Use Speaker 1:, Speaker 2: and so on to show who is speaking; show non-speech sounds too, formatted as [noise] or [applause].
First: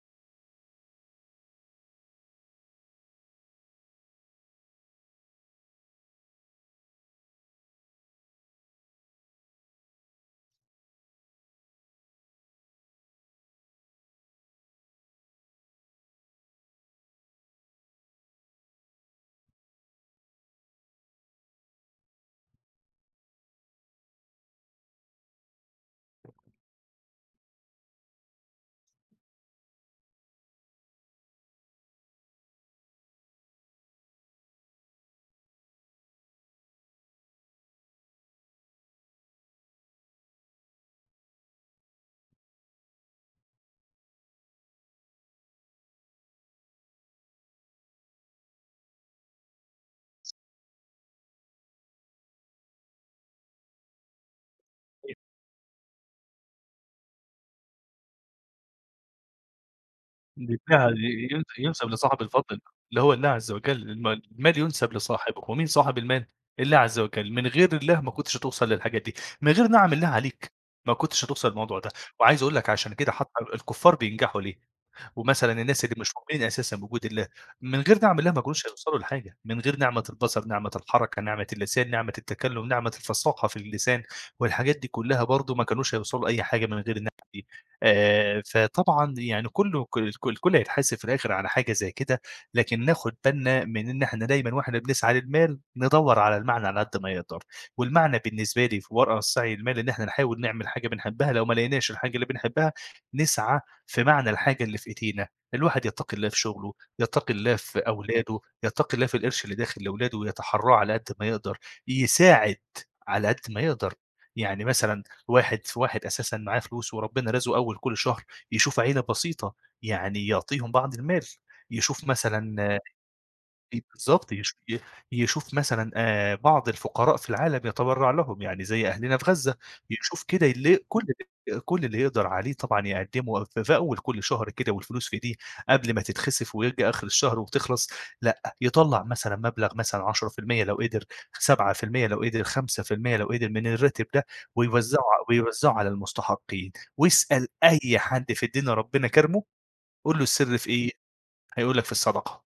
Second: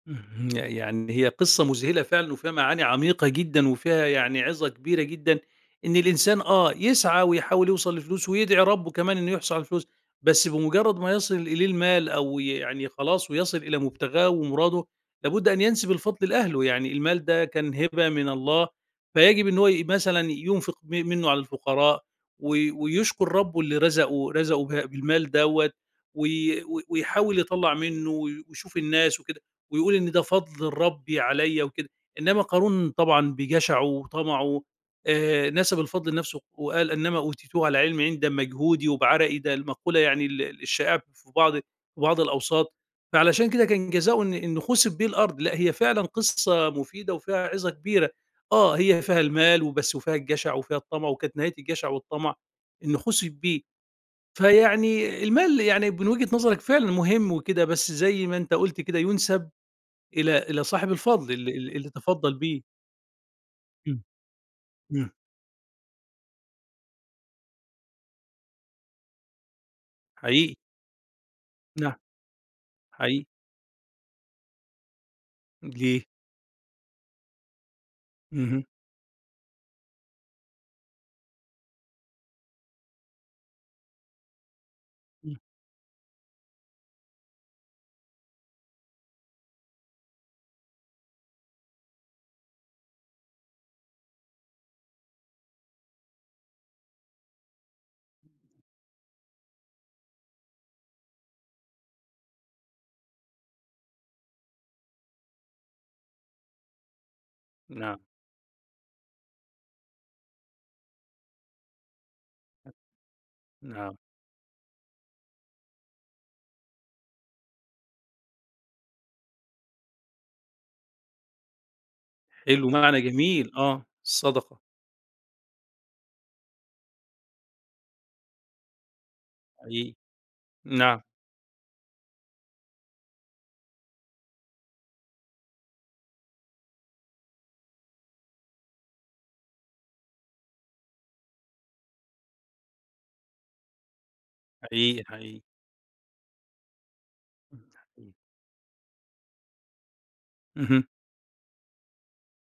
Speaker 1: اهم، يعني هي قصّة مذهلة فعلًا وفيها معاني عميقة جدًا وفيها يعني عظة كبيرة جدًا، إن الإنسان، آه، يسعى ويحاول يوصل لفلوس ويدعي ربُّه كمان إنه يحصل على فلوس، بس بمجرد ما يصل إليه المال أو ي يعني خلاص ويصل إلى مبتغاه ومراده، لابد أن ينسب الفضل لأهله، يعني المال ده كان هبة من الله، فيجب إن هو ي مثلًا ينفق م منه على الفقراء، و ويشكر ربُّه اللي رزقه رزقه به بالمال دوّة وي و ويحاول يطلّع منه و ويشوف الناس وكده، ويقول إن ده فضل ربي عليّا وكده. إنما قارون طبعًا بجشعه وطمعه، آآ نسب الفضل لنفْسه وقال: "إِنَّمَا أُوتِيتُهُ عَلَىٰ عِلْمٍ عِندِي." ده بمجهودي وبعرقي، ده المقولة يعني ال الشائعة في بعض بعض الأوساط، فعلشان كده كان جزائه إن إنه خُسف بيه الأرض، لأ هي فعلًا قصّة مفيدة وفيها عظة كبيرة، آه، هي فيها المال وبس وفيها الجشع وفيها الطمع وكانت نهاية الجشع والطمع إنه خُسف بيه.
Speaker 2: [unintelligible]
Speaker 1: فيعني المال يعني من وجهة نظرك فعلًا مهم وكده بس زي ما أنت قُلت كده يُنسب إلى إلى صاحب
Speaker 2: بالفعل،
Speaker 1: الفضل،
Speaker 2: ينس
Speaker 1: ال ال
Speaker 2: ينسب
Speaker 1: اللي
Speaker 2: لصاحب
Speaker 1: تفضّل
Speaker 2: الفضل،
Speaker 1: بيه.
Speaker 2: اللي هو الله عزّ وجَل،
Speaker 1: إمم،
Speaker 2: الما المال ينسب
Speaker 1: إمم.
Speaker 2: لصاحبه، ومين صاحب المال؟ الله عزّ وجَل، من غير الله ما كنتش هتوصل للحاجات دي، من غير نِعَم الله عليك
Speaker 1: حقيقي.
Speaker 2: ما كنتش هتوصل للموضوع ده،
Speaker 1: نعم،
Speaker 2: وعايز أقول لك عشان كده
Speaker 1: حقيقي.
Speaker 2: حتّى ال الكفّار بينجحوا ليه؟ ومثلًا الناس اللي
Speaker 1: ليه؟
Speaker 2: مش مؤمنين أساسًا بوجود الله، من غير نِعَم الله ما
Speaker 1: اهم.
Speaker 2: كانوش هيوصلوا لحاجة، من غير نِعمة البصر، نِعمة الحركة، نِعمة اللسان، نِعمة التكلّم، نِعمة الفساقة في اللسان، والحاجات دي كلّها
Speaker 1: إمم.
Speaker 2: برضه ما كانوش هيوصلوا لأي حاجة من غير النِعم دي، آآ فطبعًا يعني كلّه ك الك الكلّ هيتحاسب في الآخر على حاجة زي كده، لكن ناخد بالنا من إن إحنا دايمًا وإحنا بنسعى للمال، ندوّر على المعنى على قد ما نقدر، والمعنى بالنسبة لي في ورا السعي للمال إن إحنا نحاول نعمل حاجة بنحبها، لو ما لقيناش الحاجة اللي بنحبها، نسعى في معنى الحاجة اللي في إيدينا. الواحد يتّقي الله في شغله، يتّقي الله في
Speaker 1: نَعَم.
Speaker 2: أولاده، يتّقي الله في القرش اللي داخل لولاده ويتحرّاه على قد ما يقدر، يساعد
Speaker 1: [unintelligible]
Speaker 2: على قد ما يقدر.
Speaker 1: نَعَم.
Speaker 2: يعني مثلًا واحد في واحد أساسًا معاه فلوس وربنا رازقه أول كلّ شهر، يشوف عيلة بسيطة، يعني يعطيهم بعض المال، يشوف مثلًا
Speaker 1: حلو،
Speaker 2: آآ
Speaker 1: معنى جميل
Speaker 2: إ
Speaker 1: آه،
Speaker 2: بالضبط يش
Speaker 1: الصدقة.
Speaker 2: ي يشوف مثلًا آآ بعض الفقراء في العالم يتبرّع لهم، يعني زي أهلنا في غزة،
Speaker 1: حقيقي،
Speaker 2: يشوف كده اللي
Speaker 1: نَعَم.
Speaker 2: كلّ اللي كلّ اللي يقدر عليه طبعًا يقدّمه، في في أول كلّ شهر كده والفلوس في إيديه، قبل ما تتخسف ويرجع آخر الشهر وبتخلص، لأ، يطلّع مثلًا مبلغ مثلًا 10% لو قدر، 7% لو قدر، 5% لو قدر من الراتب ده، ويوزّعه
Speaker 1: حقيقي، حقيقي.
Speaker 2: ويوزّعه على المستحقين، وأسأل
Speaker 1: إمم، ده
Speaker 2: أي
Speaker 1: حقيقي.
Speaker 2: حد في الدنيا ربنا كارمه، قول له السر في
Speaker 1: اهم.
Speaker 2: إيه؟ هيقول لك في الصدقة.